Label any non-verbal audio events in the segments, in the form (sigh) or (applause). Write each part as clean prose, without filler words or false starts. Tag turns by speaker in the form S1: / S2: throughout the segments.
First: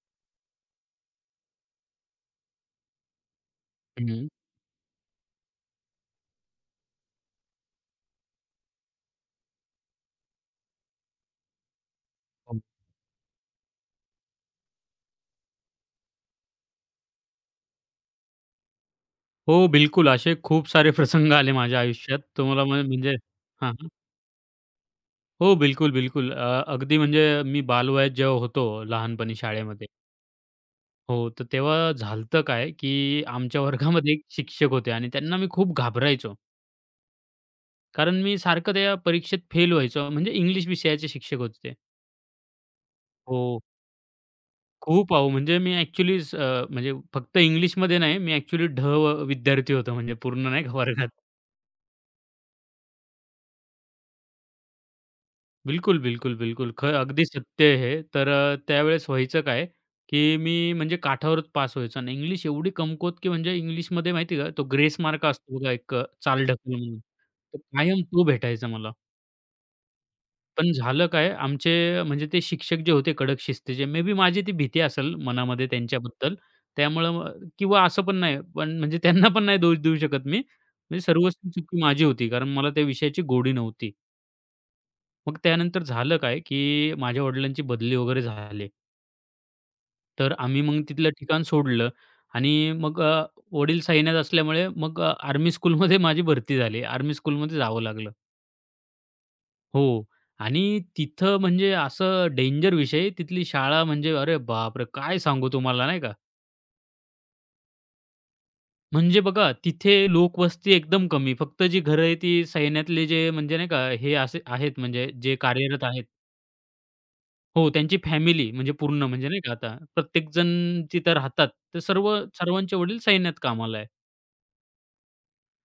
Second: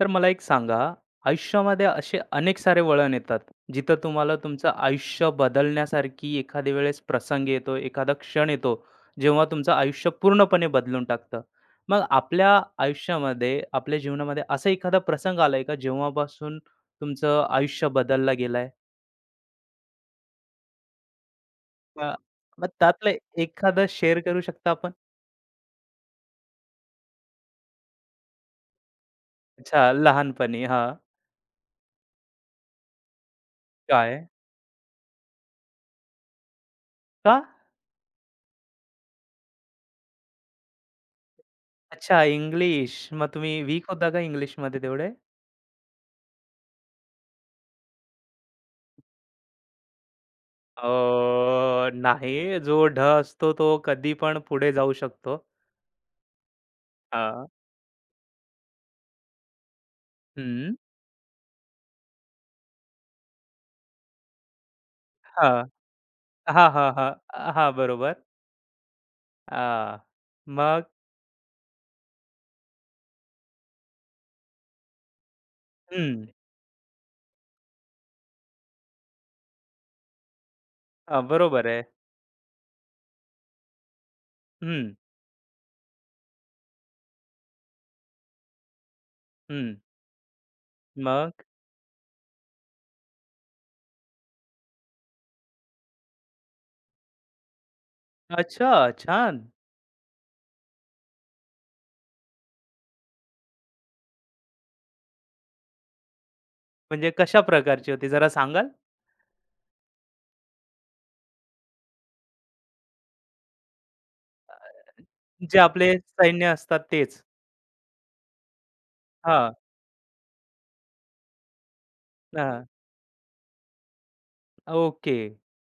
S1: तर मला एक सांगा, आयुष्यामध्ये असे अनेक सारे वळण येतात, जिथं
S2: हं.
S1: तुम्हाला तुमचं आयुष्य बदलण्यासारखी एखाद्या वेळेस प्रसंग येतो, एखादा क्षण येतो, जेव्हा तुमचं आयुष्य पूर्णपणे बदलून टाकतं. मग आपल्या आयुष्यामध्ये, आपल्या जीवनामध्ये असा एखादा प्रसंग आलाय का, जेव्हापासून तुमचं आयुष्य बदलला गेलंय?
S2: हो, बिलकुल. असे खूप सारे प्रसंग आले माझ्या
S1: अ,
S2: आयुष्यात. तुम्हाला
S1: मग
S2: म्हणजे
S1: त्यातलं
S2: हां,
S1: एखादं
S2: हां.
S1: शेअर करू शकता आपण?
S2: हो, बिलकुल, बिलकुल. अगदी म्हणजे मी बालवयात जेव्हा होतो लहानपणी
S1: अच्छा,
S2: शाळेमध्ये.
S1: लहानपणी. हां.
S2: हो, तर तेव्हा झालं काय, की आमच्या वर्गामध्ये एक
S1: काय?
S2: शिक्षक होते आणि त्यांना मी खूप घाबरायचो.
S1: का?
S2: कारण मी सारखं त्या परीक्षेत फेल व्हायचो. म्हणजे इंग्लिश विषयाचे शिक्षक होते ते.
S1: अच्छा, इंग्लिश. मग
S2: हो,
S1: तुम्ही वीक होता का इंग्लिशमध्ये तेवढे?
S2: खूप अहो, म्हणजे मी ॲक्चुअली म्हणजे फक्त इंग्लिशमध्ये नाही, मी ॲक्चुअली ढ विद्यार्थी होतो म्हणजे पूर्ण नाही का वर्गात.
S1: नाही. जो ढ असतो तो कधी पण पुढे जाऊ शकतो.
S2: बिलकुल, बिलकुल, बिलकुल. अगदी
S1: हां.
S2: सत्य आहे हे. तर त्यावेळेस व्हायचं काय, की मी
S1: हं.
S2: म्हणजे काठावरच पास व्हायचो आणि इंग्लिश एवढी कमकुवत, की म्हणजे इंग्लिशमध्ये माहिती का, तो ग्रेस मार्क
S1: हां.
S2: असतो बघा एक
S1: हां,
S2: चालढकल
S1: हां,
S2: म्हणून.
S1: हां.
S2: तर
S1: हां,
S2: कायम
S1: बरोबर.
S2: तो भेटायचा मला.
S1: हां.
S2: पण
S1: मग
S2: झालं काय, आमचे म्हणजे ते शिक्षक जे होते कडक शिस्तीचे, मे बी माझी ती भीती असेल मनामध्ये
S1: हं.
S2: त्यांच्याबद्दल. त्यामुळं मग किंवा असं पण नाही, पण म्हणजे त्यांना पण नाही दोष देऊ शकत मी. म्हणजे सर्वस्वी
S1: बरोबर
S2: चुकी
S1: आहे.
S2: माझी होती, कारण मला त्या विषयाची गोडी नव्हती.
S1: हं,
S2: मग त्यानंतर झालं काय, की माझ्या वडिलांची बदली वगैरे झाली.
S1: हं.
S2: तर आम्ही मग तिथलं
S1: मग?
S2: ठिकाण सोडलं आणि मग वडील सैन्यात असल्यामुळे मग आर्मी स्कूलमध्ये माझी भरती झाली. आर्मी स्कूलमध्ये जावं लागलं.
S1: अच्छा, छान.
S2: हो. आणि तिथं म्हणजे असं डेंजर विषय तिथली शाळा म्हणजे अरे बापरे! काय सांगू तुम्हाला नाही का.
S1: म्हणजे कशा प्रकारची होती जरा सांगाल?
S2: म्हणजे बघा तिथे लोकवस्ती एकदम कमी. फक्त जी घरं आहे ती सैन्यातले जे म्हणजे नाही का हे असे आहेत म्हणजे जे
S1: जे
S2: कार्यरत
S1: आपले
S2: आहेत.
S1: सैन्य असतात तेच.
S2: हो, त्यांची फॅमिली म्हणजे पूर्ण म्हणजे नाही का
S1: हां,
S2: आता प्रत्येकजण तिथं राहतात. तर
S1: हां.
S2: सर्वांचे वडील सैन्यात कामाला आहे
S1: ओके.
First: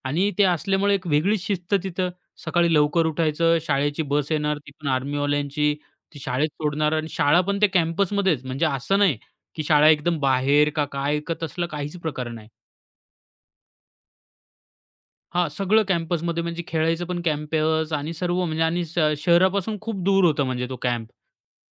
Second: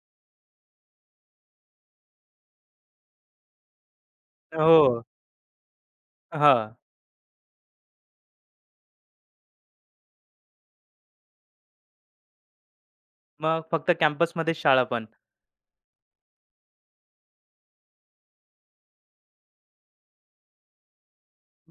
S2: आणि ते असल्यामुळे एक वेगळीच शिस्त तिथं. सकाळी लवकर उठायचं, शाळेची बस येणार, ती पण
S1: हो.
S2: आर्मीवाल्यांची. ती शाळेत
S1: हां.
S2: सोडणार आणि शाळा पण ते कॅम्पसमध्येच. म्हणजे असं नाही, की शाळा एकदम बाहेर का काय का तसलं काहीच प्रकार नाही.
S1: मग फक्त कॅम्पसमध्येच शाळा पण?
S2: हां, सगळं कॅम्पसमध्ये म्हणजे खेळायचं पण कॅम्पस आणि सर्व म्हणजे आणि शहरापासून खूप दूर होता म्हणजे तो कॅम्प.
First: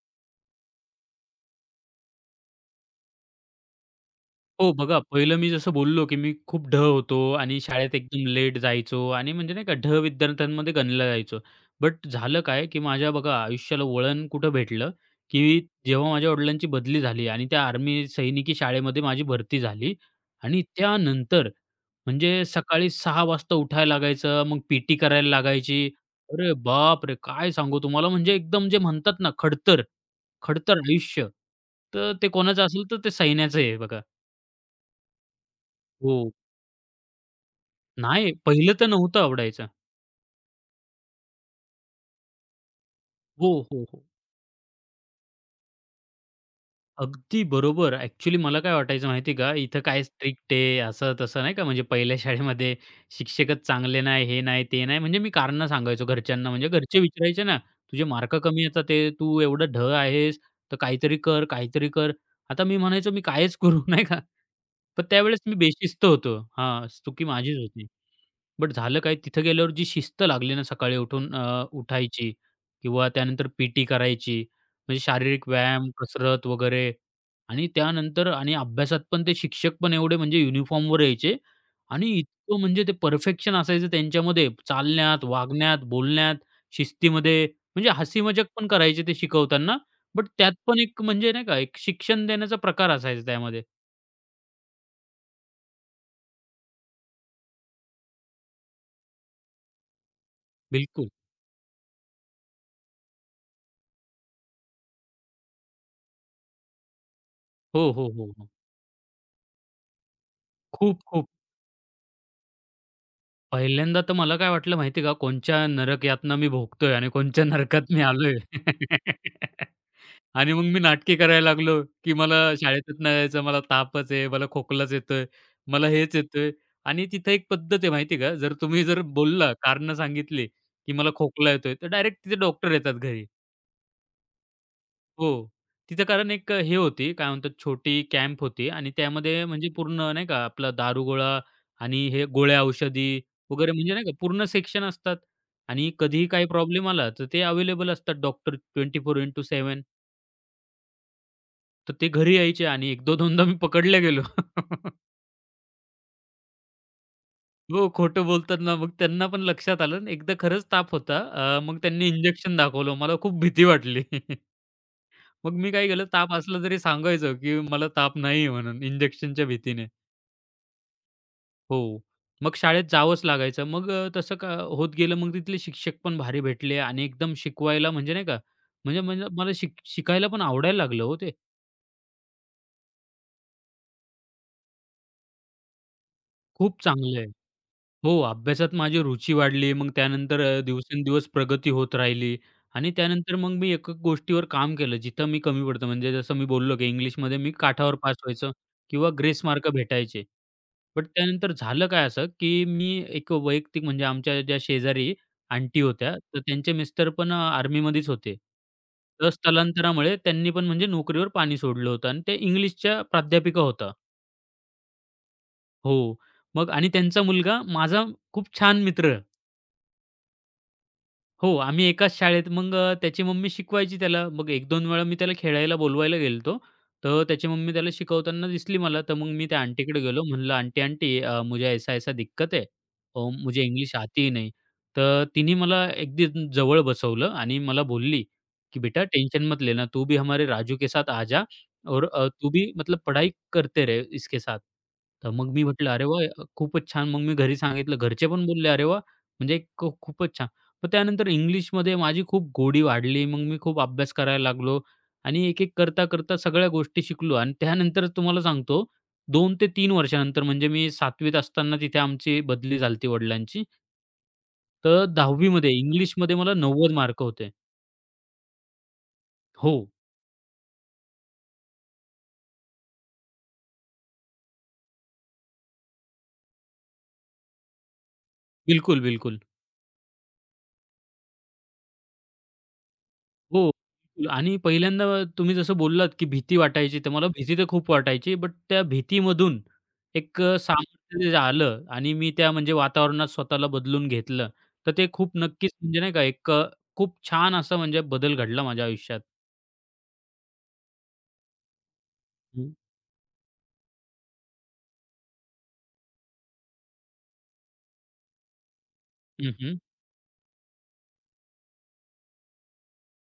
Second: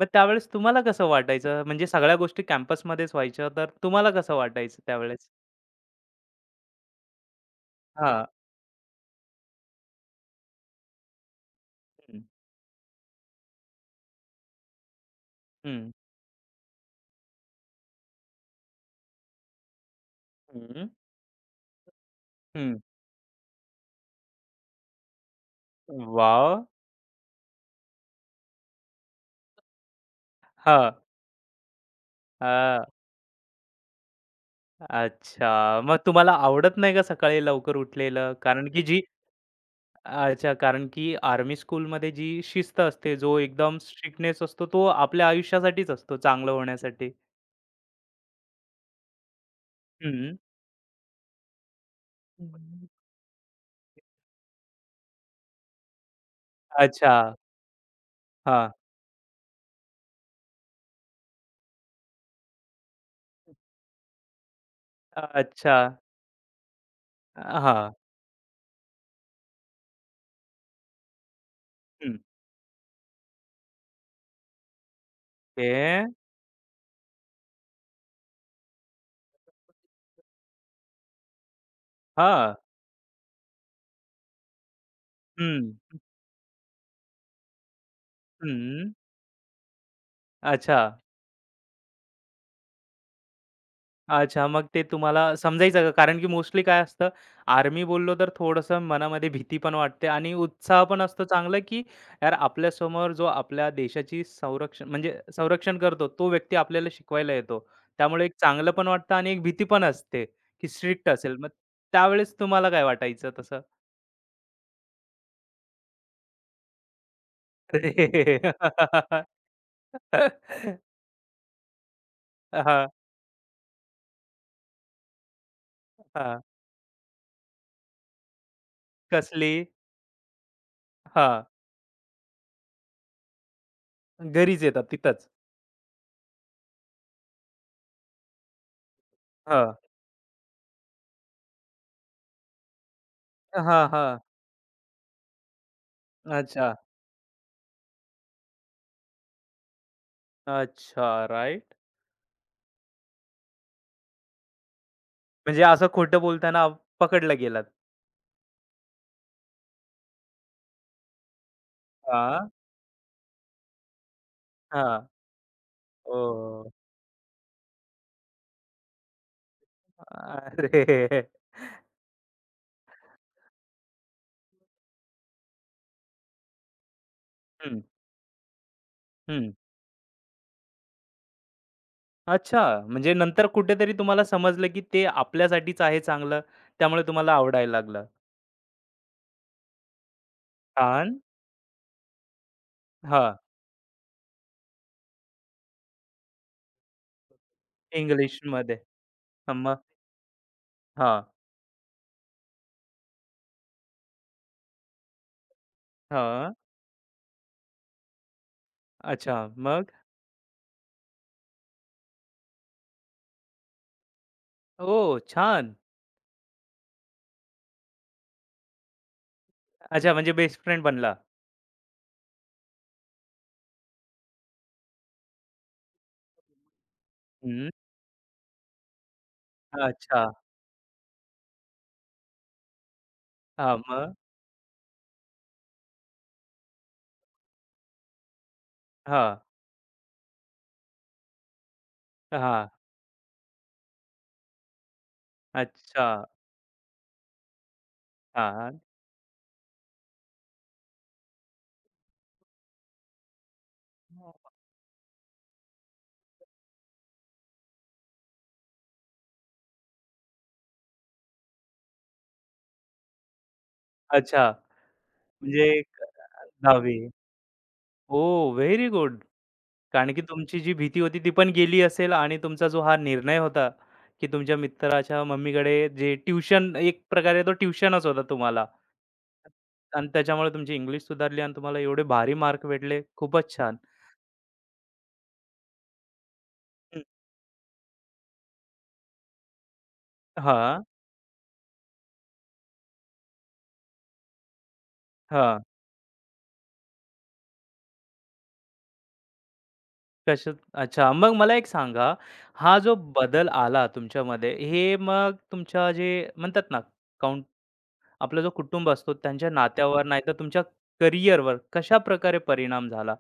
S1: मग त्यावेळेस तुम्हाला कसं वाटायचं? म्हणजे सगळ्या गोष्टी कॅम्पसमध्येच व्हायच्या, तर तुम्हाला कसं
S2: हो,
S1: वाटायचं
S2: बघा
S1: त्यावेळेस?
S2: पहिलं मी जसं बोललो, की मी खूप ढ होतो आणि शाळेत
S1: हां.
S2: एकदम लेट जायचो आणि म्हणजे नाही का ढ विद्यार्थ्यांमध्ये गणला जायचो. बट
S1: हं,
S2: झालं काय, की माझ्या बघा आयुष्याला वळण कुठं भेटलं, की
S1: हं,
S2: जेव्हा माझ्या वडिलांची बदली झाली आणि त्या आर्मी सैनिकी शाळेमध्ये माझी भरती झाली आणि
S1: हं,
S2: त्यानंतर म्हणजे
S1: हं.
S2: सकाळी 6:00 वाजता उठायला लागायचं, मग पी करायला लागायची. अरे
S1: वॉव!
S2: बापरे! काय सांगू तुम्हाला म्हणजे एकदम जे म्हणतात ना खडतर, खडतर
S1: हां.
S2: आयुष्य. तर ते कोणाचं
S1: हां.
S2: असेल तर ते सैन्याचं आहे बघा.
S1: अच्छा. मग तुम्हाला
S2: हो.
S1: आवडत नाही का सकाळी लवकर उठलेलं?
S2: नाही,
S1: कारण
S2: पहिलं
S1: की
S2: तर
S1: जी
S2: नव्हतं आवडायचं.
S1: अच्छा, कारण की आर्मी स्कूलमध्ये जी शिस्त असते, जो
S2: हो,
S1: एकदम
S2: हो, हो.
S1: स्ट्रिक्टनेस असतो, तो आपल्या आयुष्यासाठीच असतो, चांगलं होण्यासाठी.
S2: अगदी बरोबर. ॲक्चुअली मला काय वाटायचं माहिती आहे का, इथं काय
S1: हं.
S2: स्ट्रिक्ट आहे, असं-तसं नाही का, म्हणजे पहिल्या (laughs) शाळेमध्ये शिक्षकच चांगले नाही, हे नाही, ते नाही. म्हणजे मी कारणं सांगायचो घरच्यांना. म्हणजे घरचे
S1: अच्छा.
S2: विचारायचे ना, "तुझे मार्क कमी
S1: हां.
S2: येतात आहे, तू एवढं ढ आहेस, तर काहीतरी कर, काहीतरी कर." आता मी म्हणायचो, "मी कायच करू?" (laughs) नाही का? पण त्यावेळेस मी
S1: अच्छा.
S2: बेशिस्त होतो. हां, चुकी माझीच होती.
S1: हां.
S2: बट झालं काय, तिथं गेल्यावर जी शिस्त लागली ना सकाळी उठून
S1: हं.
S2: उठायची किंवा त्यानंतर पीटी करायची, म्हणजे शारीरिक व्यायाम,
S1: ते
S2: कसरत वगैरे आणि त्यानंतर आणि अभ्यासात पण ते शिक्षक पण एवढे म्हणजे युनिफॉर्मवर यायचे आणि
S1: हां.
S2: इतकं म्हणजे ते परफेक्शन असायचं त्यांच्यामध्ये चालण्यात,
S1: हं,
S2: वागण्यात, बोलण्यात, शिस्तीमध्ये. म्हणजे हसी-मजाक पण
S1: हं.
S2: करायचे ते शिकवताना. बट त्यात
S1: अच्छा,
S2: पण एक म्हणजे नाही का, एक शिक्षण देण्याचा प्रकार असायचा त्यामध्ये.
S1: अच्छा. मग ते तुम्हाला समजायचं का? कारण की मोस्टली काय असतं, आर्मी बोललो तर थोडंसं मनामध्ये भीती पण वाटते आणि उत्साह पण
S2: बिलकुल.
S1: असतो चांगला, की यार आपल्यासमोर जो आपल्या देशाची संरक्षण म्हणजे संरक्षण करतो, तो व्यक्ती आपल्याला शिकवायला येतो.
S2: हो, हो,
S1: त्यामुळे
S2: हो,
S1: एक
S2: हो.
S1: चांगलं पण वाटतं आणि एक भीती पण असते, की
S2: खूप,
S1: स्ट्रिक्ट
S2: खूप.
S1: असेल. मग त्यावेळेस तुम्हाला काय वाटायचं तसं?
S2: पहिल्यांदा तर मला काय वाटलं माहिती आहे का, कोणच्या नरक यातना मी भोगतोय आणि कोणच्या नरकात मी आलोय.
S1: अरे!
S2: (laughs) आणि मग मी
S1: (laughs)
S2: नाटके करायला लागलो, की मला
S1: हां,
S2: शाळेतच नाही जायचं, मला तापच आहे, मला खोकलाच येतोय, मला हेच
S1: हां.
S2: येतोय. आणि तिथे एक पद्धत आहे माहिती का, जर तुम्ही जर
S1: कसली?
S2: बोलला, कारणं सांगितली, की मला
S1: हां.
S2: खोकला येतोय, तर डायरेक्ट तिथे डॉक्टर येतात घरी.
S1: घरीच येतात तिथंच.
S2: हो. तिचं कारण एक हे होती, काय म्हणतात छोटी कॅम्प होती आणि त्यामध्ये म्हणजे
S1: हां.
S2: पूर्ण नाही का आपला दारुगोळा आणि हे गोळ्या, औषधी वगैरे
S1: हां,
S2: म्हणजे नाही का
S1: हां.
S2: पूर्ण सेक्शन असतात आणि कधीही काही
S1: अच्छा.
S2: प्रॉब्लेम आला, तर ते अवेलेबल असतात डॉक्टर 24/7.
S1: अच्छा, राइट.
S2: तर ते घरी यायचे आणि एक दोनदा मी पकडला गेलो. (laughs)
S1: म्हणजे असं खोटं बोलताना पकडला गेलात.
S2: हो, खोटं बोलताना मग त्यांना पण लक्षात आलं. आणि एकदा खरंच ताप होता. मग त्यांनी
S1: हां.
S2: इंजेक्शन दाखवलं. मला खूप भीती वाटली. (laughs)
S1: हां.
S2: मग मी काय केलं, ताप असला
S1: ओह!
S2: तरी सांगायचं, की मला ताप नाहीये म्हणून इंजेक्शनच्या भीतीने.
S1: अरे!
S2: हो. मग शाळेत जावंच लागायचं. मग तसं का होत गेलं, मग तिथले शिक्षक पण भारी भेटले आणि एकदम
S1: हं,
S2: शिकवायला म्हणजे नाही का, म्हणजे म्हणजे
S1: हं.
S2: मला शिकायला पण आवडायला लागलं हो ते.
S1: अच्छा, म्हणजे नंतर कुठेतरी तुम्हाला समजलं, की ते आपल्यासाठीच आहे चांगलं,
S2: खूप
S1: त्यामुळे
S2: चांगलं आहे.
S1: तुम्हाला आवडायला लागलं.
S2: हो, अभ्यासात माझी रुची वाढली. मग त्यानंतर
S1: छान.
S2: दिवसेंदिवस प्रगती होत राहिली आणि
S1: हां.
S2: त्यानंतर मग मी एका गोष्टीवर काम केलं, जिथं मी कमी पडतो. म्हणजे जसं मी बोललो, की इंग्लिशमध्ये मी काठावर पास व्हायचो
S1: इंग्लिशमध्ये.
S2: किंवा ग्रेस
S1: हं,
S2: मार्क
S1: मग?
S2: भेटायचे. बट
S1: हां,
S2: त्यानंतर झालं काय असं, की मी एक वैयक्तिक म्हणजे आमच्या ज्या शेजारी आंटी होत्या, तर
S1: हां.
S2: त्यांचे मिस्टर पण आर्मीमध्येच होते. तर
S1: अच्छा, मग?
S2: स्थलांतरामुळे त्यांनी पण म्हणजे नोकरीवर पाणी सोडलं होतं आणि ते इंग्लिशच्या प्राध्यापिका होत्या.
S1: ओ छान.
S2: हो. मग आणि त्यांचा मुलगा माझा खूप छान मित्र.
S1: अच्छा, म्हणजे बेस्ट फ्रेंड बनला.
S2: हो, आम्ही एकाच शाळेत मग त्याची मम्मी शिकवायची त्याला. मग 1-2 वेळा मी त्याला खेळायला बोलवायला गेलतो. तर त्याची
S1: हं.
S2: मम्मी त्याला शिकवताना दिसली मला. तर मग मी त्या आंटीकडे गेलो.
S1: अच्छा.
S2: म्हणलं, "आंटी, आंटी मुझे ऐसा-ऐसा दिक्कत है और मुझे
S1: हां,
S2: इंग्लिश
S1: मग?
S2: आती ही नहीं." तर तिने मला अगदी जवळ बसवलं आणि मला बोलली, की "बेटा
S1: हां,
S2: टेंशन मत लेना. तू भी हमारे राजू के साथ आ जा और तू
S1: हां.
S2: भी मतलब पढाई करते रहे इसके साथ." तर मग मी म्हटलं,
S1: अच्छा.
S2: "अरे वाह! खूपच छान." मग मी घरी सांगितलं. घरचे पण बोलले,
S1: हां.
S2: "अरे वाह! म्हणजे खूपच छान." मग त्यानंतर इंग्लिशमध्ये माझी खूप गोडी वाढली. मग मी खूप अभ्यास
S1: हो.
S2: करायला लागलो आणि एक-एक करता-करता सगळ्या गोष्टी शिकलो आणि त्यानंतर तुम्हाला सांगतो 2 ते 3 वर्षानंतर म्हणजे मी 7वी त असताना तिथे आमची बदली झाली होती वडिलांची.
S1: अच्छा,
S2: तर 10वी
S1: म्हणजे एक
S2: इंग्लिशमध्ये मला 90
S1: 10वी.
S2: मार्क होते.
S1: ओह! Very good.
S2: हो,
S1: कारण की तुमची जी भीती होती ती पण गेली असेल आणि तुमचा जो हा निर्णय होता, की तुमच्या मित्राच्या मम्मीकडे जे ट्यूशन एक प्रकारे तो ट्यूशनच होता तुम्हाला
S2: बिलकुल, बिलकुल.
S1: आणि त्याच्यामुळे तुमची इंग्लिश सुधारली आणि तुम्हाला एवढे भारी मार्क भेटले. खूपच
S2: हो,
S1: छान.
S2: बिलकुल आणि पहिल्यांदा तुम्ही जसं बोललात, की भीती वाटायची,
S1: हं.
S2: तर मला भीती तर खूप वाटायची. बट त्या भीतीमधून एक
S1: हां,
S2: सामर्थ्य जे आलं आणि मी त्या म्हणजे वातावरणात स्वतःला बदलून घेतलं. तर ते खूप
S1: हां.
S2: नक्कीच म्हणजे नाही का एक खूप छान असा म्हणजे बदल घडला माझ्या आयुष्यात.
S1: कशात अच्छा. मग मला एक सांगा,
S2: हं,
S1: हा जो बदल आला तुमच्यामध्ये, हे मग तुमच्या जे म्हणतात ना, आपला जो कुटुंब असतो त्यांच्या
S2: हं,
S1: नात्यावर नाहीतर तुमच्या करिअरवर कशाप्रकारे परिणाम झाला?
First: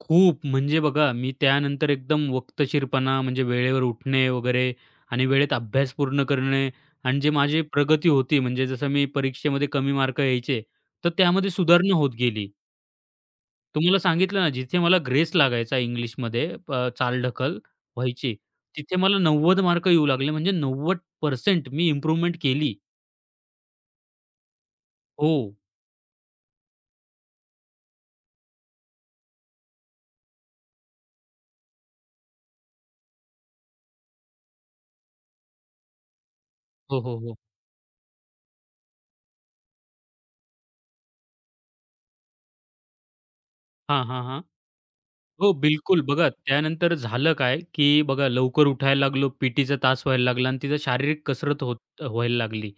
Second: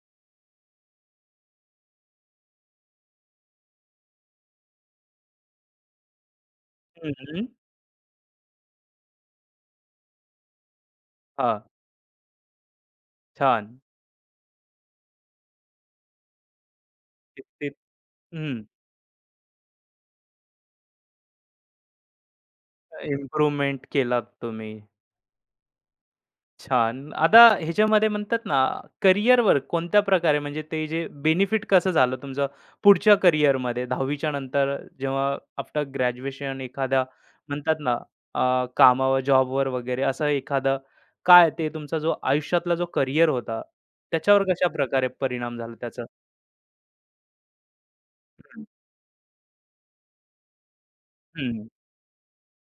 S2: खूप म्हणजे बघा मी त्यानंतर एकदम वक्तशीरपणा म्हणजे वेळेवर उठणे वगैरे आणि वेळेत अभ्यास पूर्ण करणे
S1: हं,
S2: आणि जे
S1: हं.
S2: माझी प्रगती होती म्हणजे जसं मी परीक्षेमध्ये कमी मार्क यायचे, तर त्यामध्ये
S1: हां,
S2: सुधारणा होत गेली.
S1: छान.
S2: तुम्हाला सांगितलं ना, जिथे मला ग्रेस लागायचा इंग्लिशमध्ये चालढकल
S1: किती
S2: व्हायची,
S1: हं,
S2: तिथे मला 90 मार्क येऊ लागले. म्हणजे 90% मी इम्प्रूव्हमेंट केली.
S1: इम्प्रूव्हमेंट केलात तुम्ही.
S2: हो.
S1: छान. आता ह्याच्यामध्ये म्हणतात ना, करिअरवर कोणत्या प्रकारे म्हणजे ते जे बेनिफिट कसं झालं तुमचं पुढच्या करिअरमध्ये 10वी च्या नंतर जेव्हा आफ्टर ग्रॅज्युएशन
S2: हो,
S1: एखादा
S2: हो, हो.
S1: म्हणतात ना, कामावर, जॉबवर वगैरे असं एखादं काय ते तुमचा जो आयुष्यातला जो करिअर होता,
S2: हां, हां,
S1: त्याच्यावर
S2: हां.
S1: कशाप्रकारे
S2: हो,
S1: परिणाम झाला
S2: बिलकुल.
S1: त्याचा?
S2: बघा त्यानंतर झालं काय, की बघा लवकर उठायला लागलो. पीटीचा तास व्हायला लागला आणि तिथं शारीरिक कसरत
S1: हं,
S2: व्हायला लागली.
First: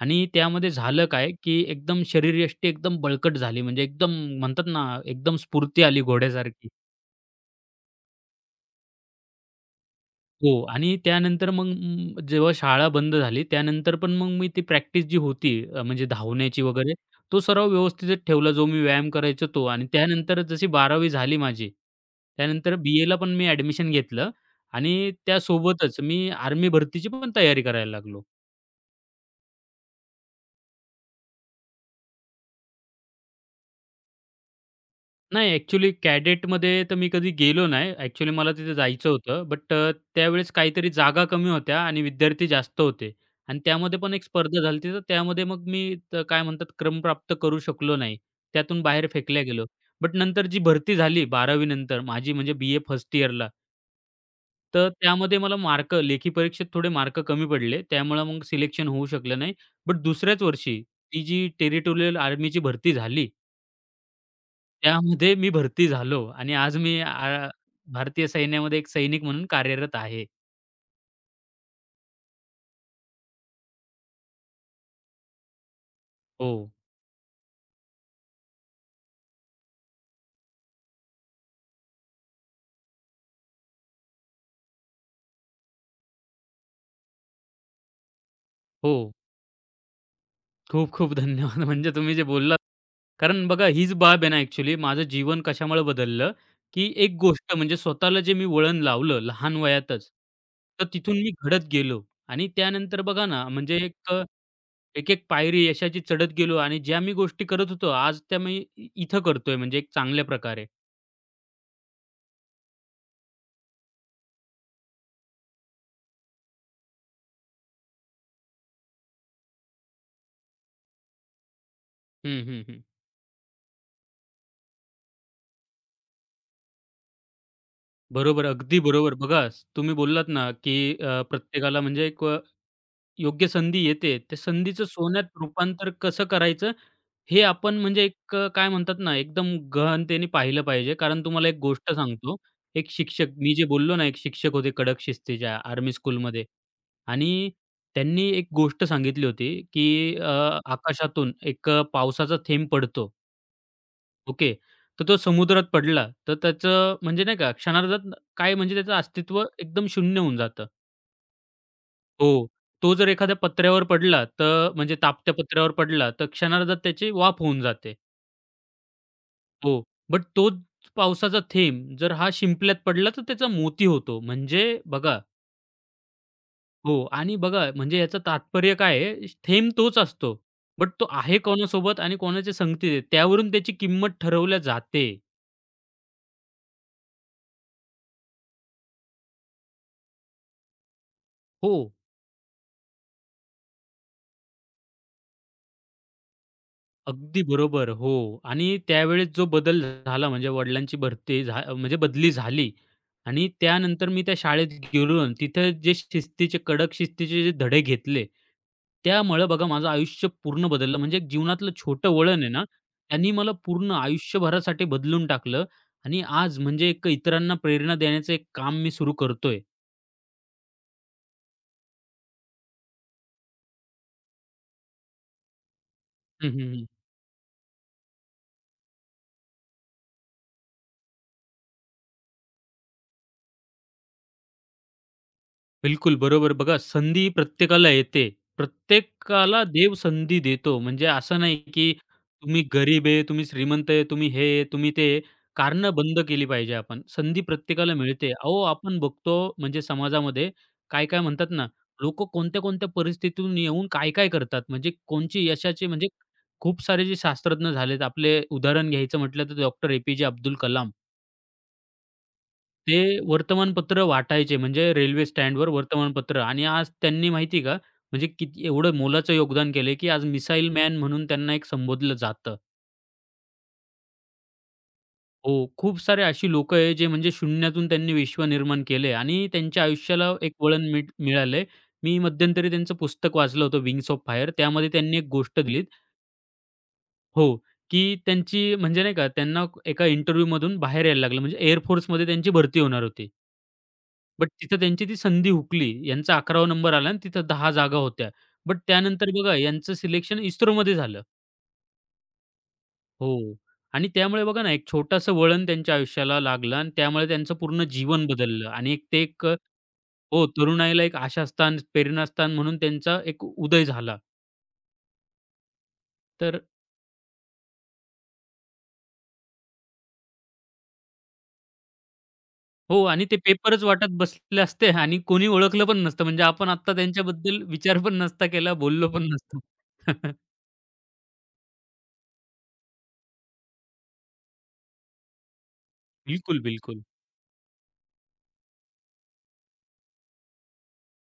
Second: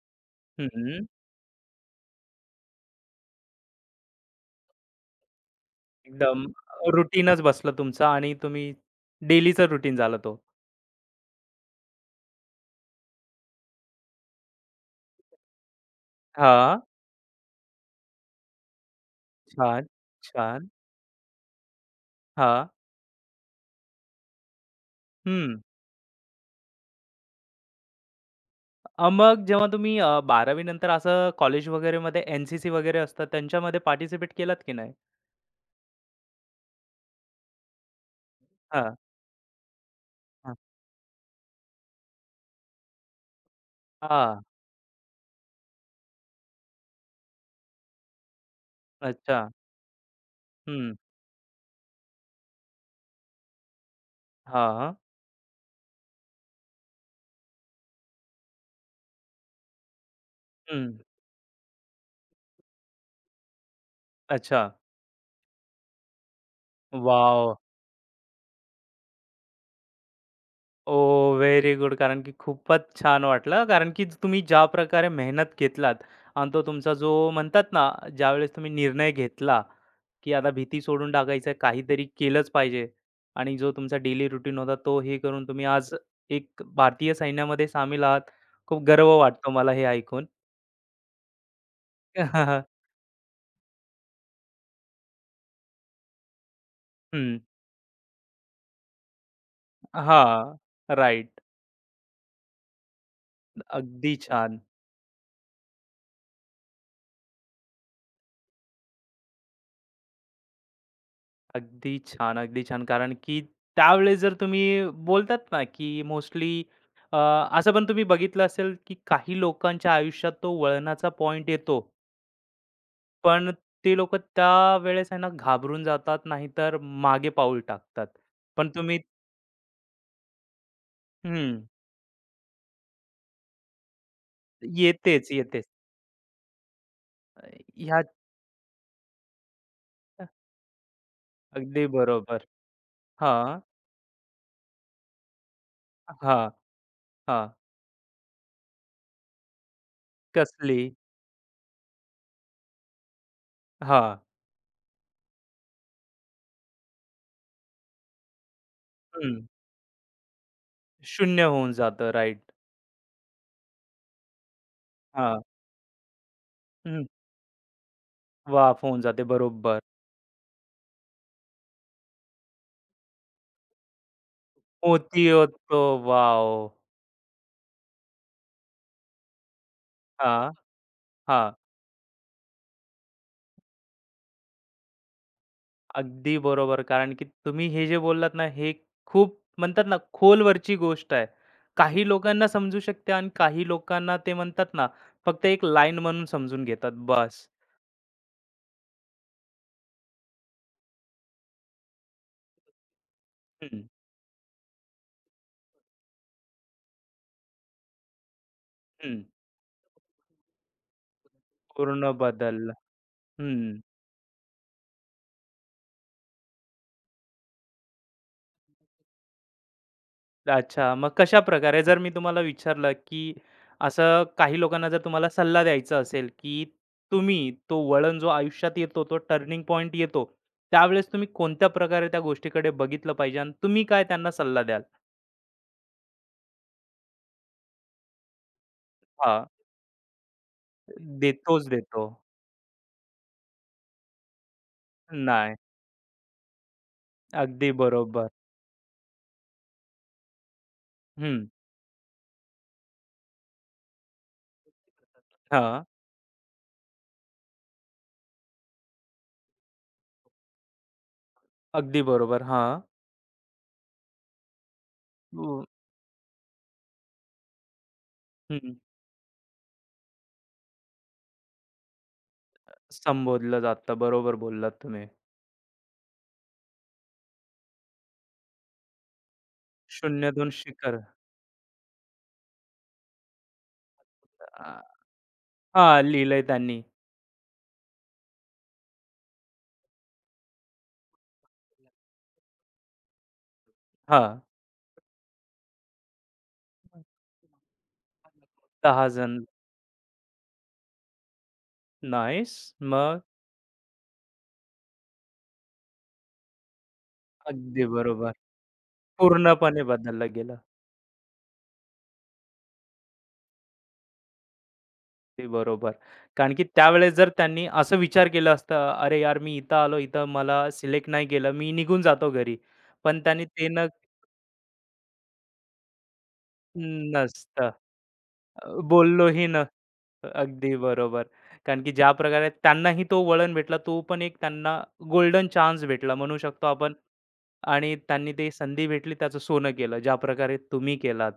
S2: आणि
S1: हं,
S2: त्यामध्ये
S1: हं.
S2: झालं काय, की एकदम शरीरयष्टी एकदम बळकट झाली. म्हणजे एकदम म्हणतात ना, एकदम स्फूर्ती आली
S1: एकदम
S2: घोड्यासारखी.
S1: रूटीनच बसलं तुमचं आणि तुम्ही डेलीचं रूटीन झालं तो.
S2: हो आणि त्यानंतर मग जेव्हा शाळा बंद झाली, त्यानंतर पण मग मी ती प्रॅक्टिस जी होती म्हणजे धावण्याची
S1: हां.
S2: वगैरे, तो सराव व्यवस्थितच ठेवला, जो मी व्यायाम करायचो तो. आणि
S1: छान,
S2: त्यानंतर जशी
S1: छान.
S2: 12वी झाली माझी,
S1: हां.
S2: त्यानंतर बी-एला पण मी ॲडमिशन घेतलं आणि
S1: हं.
S2: त्यासोबतच मी आर्मी भरतीची पण तयारी करायला लागलो.
S1: मग जेव्हा तुम्ही 12वी नंतर असं कॉलेज वगैरेमध्ये NCC वगैरे असतात, त्यांच्यामध्ये पार्टिसिपेट केलात की नाही?
S2: नाही ॲक्चुअली कॅडेटमध्ये तर मी कधी गेलो नाही. ॲक्चुअली मला तिथे
S1: हां,
S2: जायचं होतं. बट त्यावेळेस
S1: हां.
S2: काहीतरी जागा कमी होत्या आणि विद्यार्थी जास्त होते आणि त्यामध्ये पण एक
S1: हां,
S2: स्पर्धा झाली होती. तर त्यामध्ये मग मी तर काय म्हणतात क्रम प्राप्त करू शकलो नाही. त्यातून बाहेर फेकल्या
S1: अच्छा.
S2: गेलो. बट नंतर जी
S1: हं.
S2: भरती झाली 12वी नंतर माझी म्हणजे बी-ए फर्स्ट इयरला,
S1: हां,
S2: तर
S1: हां.
S2: त्यामध्ये मला मार्क लेखी परीक्षेत थोडे मार्क कमी पडले. त्यामुळे मग सिलेक्शन होऊ शकलं नाही. बट दुसऱ्याच वर्षी
S1: हं.
S2: ती जी टेरिटोरियल आर्मीची भरती झाली
S1: अच्छा.
S2: त्यामध्ये मी भरती झालो आणि आज मी
S1: वॉव!
S2: भारतीय सैन्यामध्ये एक सैनिक म्हणून कार्यरत आहे.
S1: ओह! Very good. कारण की खूपच छान वाटलं. कारण की तुम्ही ज्या प्रकारे मेहनत घेतलात आणि
S2: हो,
S1: तो तुमचा जो म्हणतात ना, ज्यावेळेस तुम्ही निर्णय घेतला, की आता भीती सोडून टाकायचं आहे, काहीतरी केलंच पाहिजे आणि जो तुमचा डेली रूटीन होता, तो हे करून तुम्ही आज एक भारतीय सैन्यामध्ये सामील आहात. खूप
S2: हो.
S1: गर्व वाटतो मला हे ऐकून.
S2: खूप-खूप धन्यवाद. (laughs) म्हणजे तुम्ही जे बोललात
S1: (laughs)
S2: कारण बघा हीच बाब आहे ना ॲक्चुअली माझं जीवन कशामुळे बदललं, की एक
S1: हं.
S2: गोष्ट म्हणजे स्वतःला जे मी वळण लावलं लहान वयातच,
S1: हां.
S2: तर तिथून मी
S1: राइट.
S2: घडत गेलो आणि त्यानंतर बघा ना म्हणजे
S1: अगदी छान.
S2: एक-एक पायरी यशाची चढत गेलो आणि ज्या मी गोष्टी करत होतो आज त्या मी इथं करतोय म्हणजे एक चांगल्या प्रकारे.
S1: अगदी छान, अगदी छान. कारण की त्यावेळेस जर तुम्ही बोलतात ना, की मोस्टली अ, असं पण तुम्ही बघितलं असेल, की काही लोकांच्या आयुष्यात तो वळणाचा पॉइंट येतो.
S2: हं, हं, हं.
S1: पण ते लोकं त्यावेळेस आहे ना घाबरून जातात, नाहीतर मागे पाऊल टाकतात.
S2: बरोबर,
S1: पण
S2: अगदी
S1: तुम्ही
S2: बरोबर. बघा, तुम्ही बोललात ना, की
S1: हं,
S2: प्रत्येकाला म्हणजे एक योग्य संधी येते. त्या संधीचं सोन्यात
S1: येतेच, येतेच.
S2: रूपांतर कसं करायचं,
S1: अ,
S2: हे आपण म्हणजे
S1: ह्यात
S2: एक काय म्हणतात ना, एकदम गहनतेने पाहिलं पाहिजे. कारण तुम्हाला एक
S1: अगदी
S2: गोष्ट सांगतो,
S1: बरोबर.
S2: एक शिक्षक मी
S1: हां,
S2: जे बोललो ना, एक शिक्षक होते कडक शिस्तीच्या आर्मी
S1: हां,
S2: स्कूलमध्ये
S1: हां.
S2: आणि त्यांनी एक गोष्ट सांगितली होती, की
S1: कसली?
S2: आकाशातून एक पावसाचा थेंब पडतो
S1: हां,
S2: ओके. तर तो समुद्रात पडला, तर त्याचं म्हणजे नाही का क्षणार्धात काय म्हणजे त्याचं अस्तित्व
S1: हं.
S2: एकदम शून्य होऊन जातं.
S1: शून्य होऊन जातं. राइट.
S2: हो. तो जर एखाद्या पत्र्यावर पडला, तर म्हणजे तापत्या
S1: हां,
S2: पत्र्यावर पडला, तर क्षणार्धात
S1: हं.
S2: त्याची वाफ होऊन जाते.
S1: वाफ होऊन जाते.
S2: हो.
S1: बरोबर.
S2: बट तोच पावसाचा थेंब जर हा शिंपल्यात पडला, तर त्याचा मोती होतो. म्हणजे बघा
S1: मोती होतो. वॉव!
S2: हो. आणि बघा म्हणजे याचं तात्पर्य काय आहे? थेंब तोच असतो.
S1: हां,
S2: बट तो आहे
S1: हां.
S2: कोणासोबत आणि कोणाच्या संगतीत आहे, त्यावरून त्याची किंमत ठरवल्या जाते.
S1: अगदी बरोबर. कारण की तुम्ही हे जे बोललात ना, हे खूप म्हणतात ना, खोलवरची गोष्ट आहे.
S2: हो.
S1: काही लोकांना समजू शकते आणि काही लोकांना ते म्हणतात ना, फक्त एक लाईन म्हणून समजून घेतात.
S2: अगदी
S1: बस.
S2: बरोबर. हो. आणि त्यावेळेस जो बदल झाला म्हणजे वडिलांची भरती म्हणजे बदली झाली आणि
S1: हं,
S2: त्यानंतर मी त्या शाळेत गेलो आणि तिथे जे शिस्तीचे, कडक शिस्तीचे जे धडे घेतले,
S1: हं.
S2: त्यामुळे बघा माझं आयुष्य पूर्ण बदललं. म्हणजे एक जीवनातलं छोटं
S1: पूर्ण
S2: वळण आहे ना,
S1: बदललं.
S2: त्यांनी मला
S1: हं.
S2: पूर्ण आयुष्यभरासाठी बदलून टाकलं आणि आज म्हणजे एक इतरांना प्रेरणा देण्याचं एक काम मी सुरू करतोय.
S1: अच्छा. मग कशाप्रकारे जर मी तुम्हाला विचारलं, की असं काही लोकांना जर तुम्हाला सल्ला द्यायचा असेल,
S2: हं, हं,
S1: की
S2: हं.
S1: तुम्ही तो वळण जो आयुष्यात येतो, तो टर्निंग पॉइंट येतो, त्यावेळेस तुम्ही कोणत्या प्रकारे त्या गोष्टीकडे बघितलं पाहिजे आणि तुम्ही काय त्यांना सल्ला द्याल?
S2: बिलकुल बरोबर. बघा संधी प्रत्येकाला येते.
S1: हां,
S2: प्रत्येकाला देव संधी देतो. म्हणजे असं नाही,
S1: देतोच
S2: की
S1: देतो.
S2: तुम्ही गरीब आहे, तुम्ही श्रीमंत आहे, तुम्ही हे आहे, तुम्ही ते आहे.
S1: नाही.
S2: कारणं बंद केली पाहिजे आपण. संधी
S1: अगदी
S2: प्रत्येकाला
S1: बरोबर.
S2: मिळते. अहो, आपण बघतो म्हणजे समाजामध्ये काय-काय
S1: हं.
S2: म्हणतात ना, लोकं कोणत्या-कोणत्या परिस्थितीतून येऊन काय-काय करतात. म्हणजे कोणची
S1: हां.
S2: यशाचे म्हणजे खूप सारे जे शास्त्रज्ञ झालेत. आपले उदाहरण घ्यायचं म्हटलं तर डॉक्टर ए. पी. जे. अब्दुल कलाम.
S1: अगदी बरोबर. हां.
S2: ते वर्तमानपत्र वाटायचे म्हणजे रेल्वे
S1: अ,
S2: स्टँडवर वर्तमानपत्र आणि आज त्यांनी माहिती का, म्हणजे किती
S1: हं.
S2: एवढं मोलाचं योगदान केले की आज मिसाईल मॅन म्हणून त्यांना एक संबोधलं जातं.
S1: संबोधलं जातं. बरोबर बोललात तुम्ही.
S2: हो, खूप सारे अशी लोक आहे जे म्हणजे शून्यातून त्यांनी विश्व निर्माण केलंय आणि त्यांच्या आयुष्याला
S1: शून्यातून
S2: एक वळण
S1: शिखर.
S2: मिळालंय. मी मध्यंतरी त्यांचं पुस्तक वाचलं होतं विंग्स ऑफ फायर
S1: अ,
S2: त्यामध्ये त्यांनी एक गोष्ट दिलीत
S1: हां, लिहिलंय त्यांनी.
S2: हो, की त्यांची म्हणजे नाही का त्यांना एका इंटरव्ह्यूमधून बाहेर यायला लागलं म्हणजे एअर त्यांची भरती होणार होती.
S1: हां.
S2: बट तिथं त्यांची ती संधी हुकली. यांचा 11वा नंबर आला आणि तिथं 10 जागा होत्या. बट
S1: 10
S2: त्यानंतर
S1: जण.
S2: बघा यांचं सिलेक्शन इस्रोमध्ये झालं.
S1: नाईस. मग
S2: हो. आणि त्यामुळे बघा ना, एक छोटंसं वळण त्यांच्या आयुष्याला लागलं आणि त्यामुळे त्यांचं
S1: अगदी
S2: पूर्ण जीवन
S1: बरोबर.
S2: बदललं आणि एक ते एक
S1: पूर्णपणे बदललं
S2: हो,
S1: गेलं.
S2: तरुणाईला एक आशास्थान, प्रेरणास्थान म्हणून त्यांचा एक उदय झाला.
S1: ते बरोबर. कारण
S2: तर
S1: की त्यावेळेस जर त्यांनी असं विचार केला असता, "अरे यार, मी इथं आलो, इथं मला सिलेक्ट नाही केलं, मी निघून जातो घरी."
S2: हो
S1: पण
S2: आणि ते
S1: त्यांनी ते
S2: पेपरच
S1: न
S2: वाटत बसले असते आणि कोणी ओळखलं पण नसतं. म्हणजे आपण आत्ता त्यांच्याबद्दल
S1: नसतं.
S2: विचार पण नसता केला, बोललो पण
S1: बोललोही
S2: नसतो.
S1: नसतं.
S2: (laughs)
S1: अगदी बरोबर. कारण की ज्या प्रकारे त्यांनाही तो वळण भेटला, तो पण एक त्यांना गोल्डन चान्स भेटला म्हणू
S2: बिलकुल,
S1: शकतो आपण.
S2: बिलकुल.
S1: आणि त्यांनी ती संधी भेटली, त्याचं सोनं केलं, ज्या प्रकारे तुम्ही केलात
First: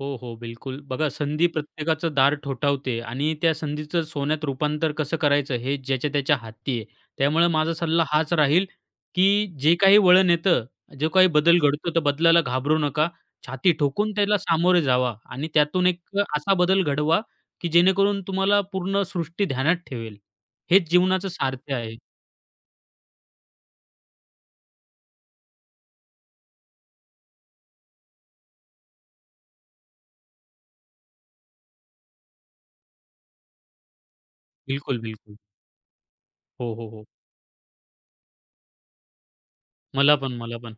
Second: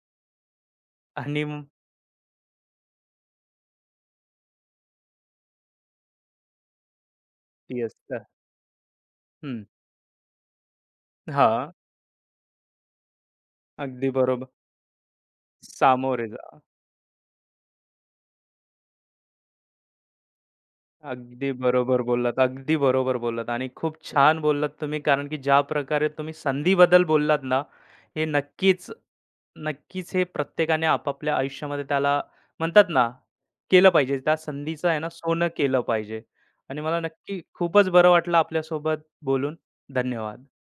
S2: हो, हो. बिलकुल. बघा
S1: आणि
S2: संधी प्रत्येकाचं दार ठोठावते आणि त्या संधीचं सोन्यात रूपांतर कसं करायचं हे ज्याच्या त्याच्या हाती आहे. त्यामुळे माझा
S1: ती
S2: सल्ला
S1: असतं.
S2: हाच राहील, की
S1: हं.
S2: जे काही वळण येतं, जो काही बदल
S1: हां.
S2: घडतो त्या बदलाला घाबरू नका. छाती
S1: अगदी
S2: ठोकून त्याला
S1: बरोबर.
S2: सामोरे जावा आणि त्यातून एक
S1: सामोरे जा.
S2: असा बदल घडवा, की जेणेकरून तुम्हाला पूर्ण सृष्टी ध्यानात ठेवेल. हेच जीवनाचं
S1: अगदी
S2: सार्थ आहे.
S1: बरोबर बोललात, अगदी बरोबर बोललात आणि खूप छान बोललात तुम्ही कारण की ज्या प्रकारे तुम्ही संधीबद्दल बोललात ना, हे नक्कीच, नक्कीच हे प्रत्येकाने आपापल्या आयुष्यामध्ये त्याला म्हणतात ना, केलं पाहिजे. त्या संधीचं आहे
S2: बिलकुल,
S1: ना
S2: बिलकुल.
S1: सोनं केलं पाहिजे
S2: हो,
S1: आणि
S2: हो,
S1: मला
S2: हो.
S1: नक्की खूपच बरं वाटलं आपल्यासोबत बोलून.
S2: मला पण,
S1: धन्यवाद.
S2: मला पण.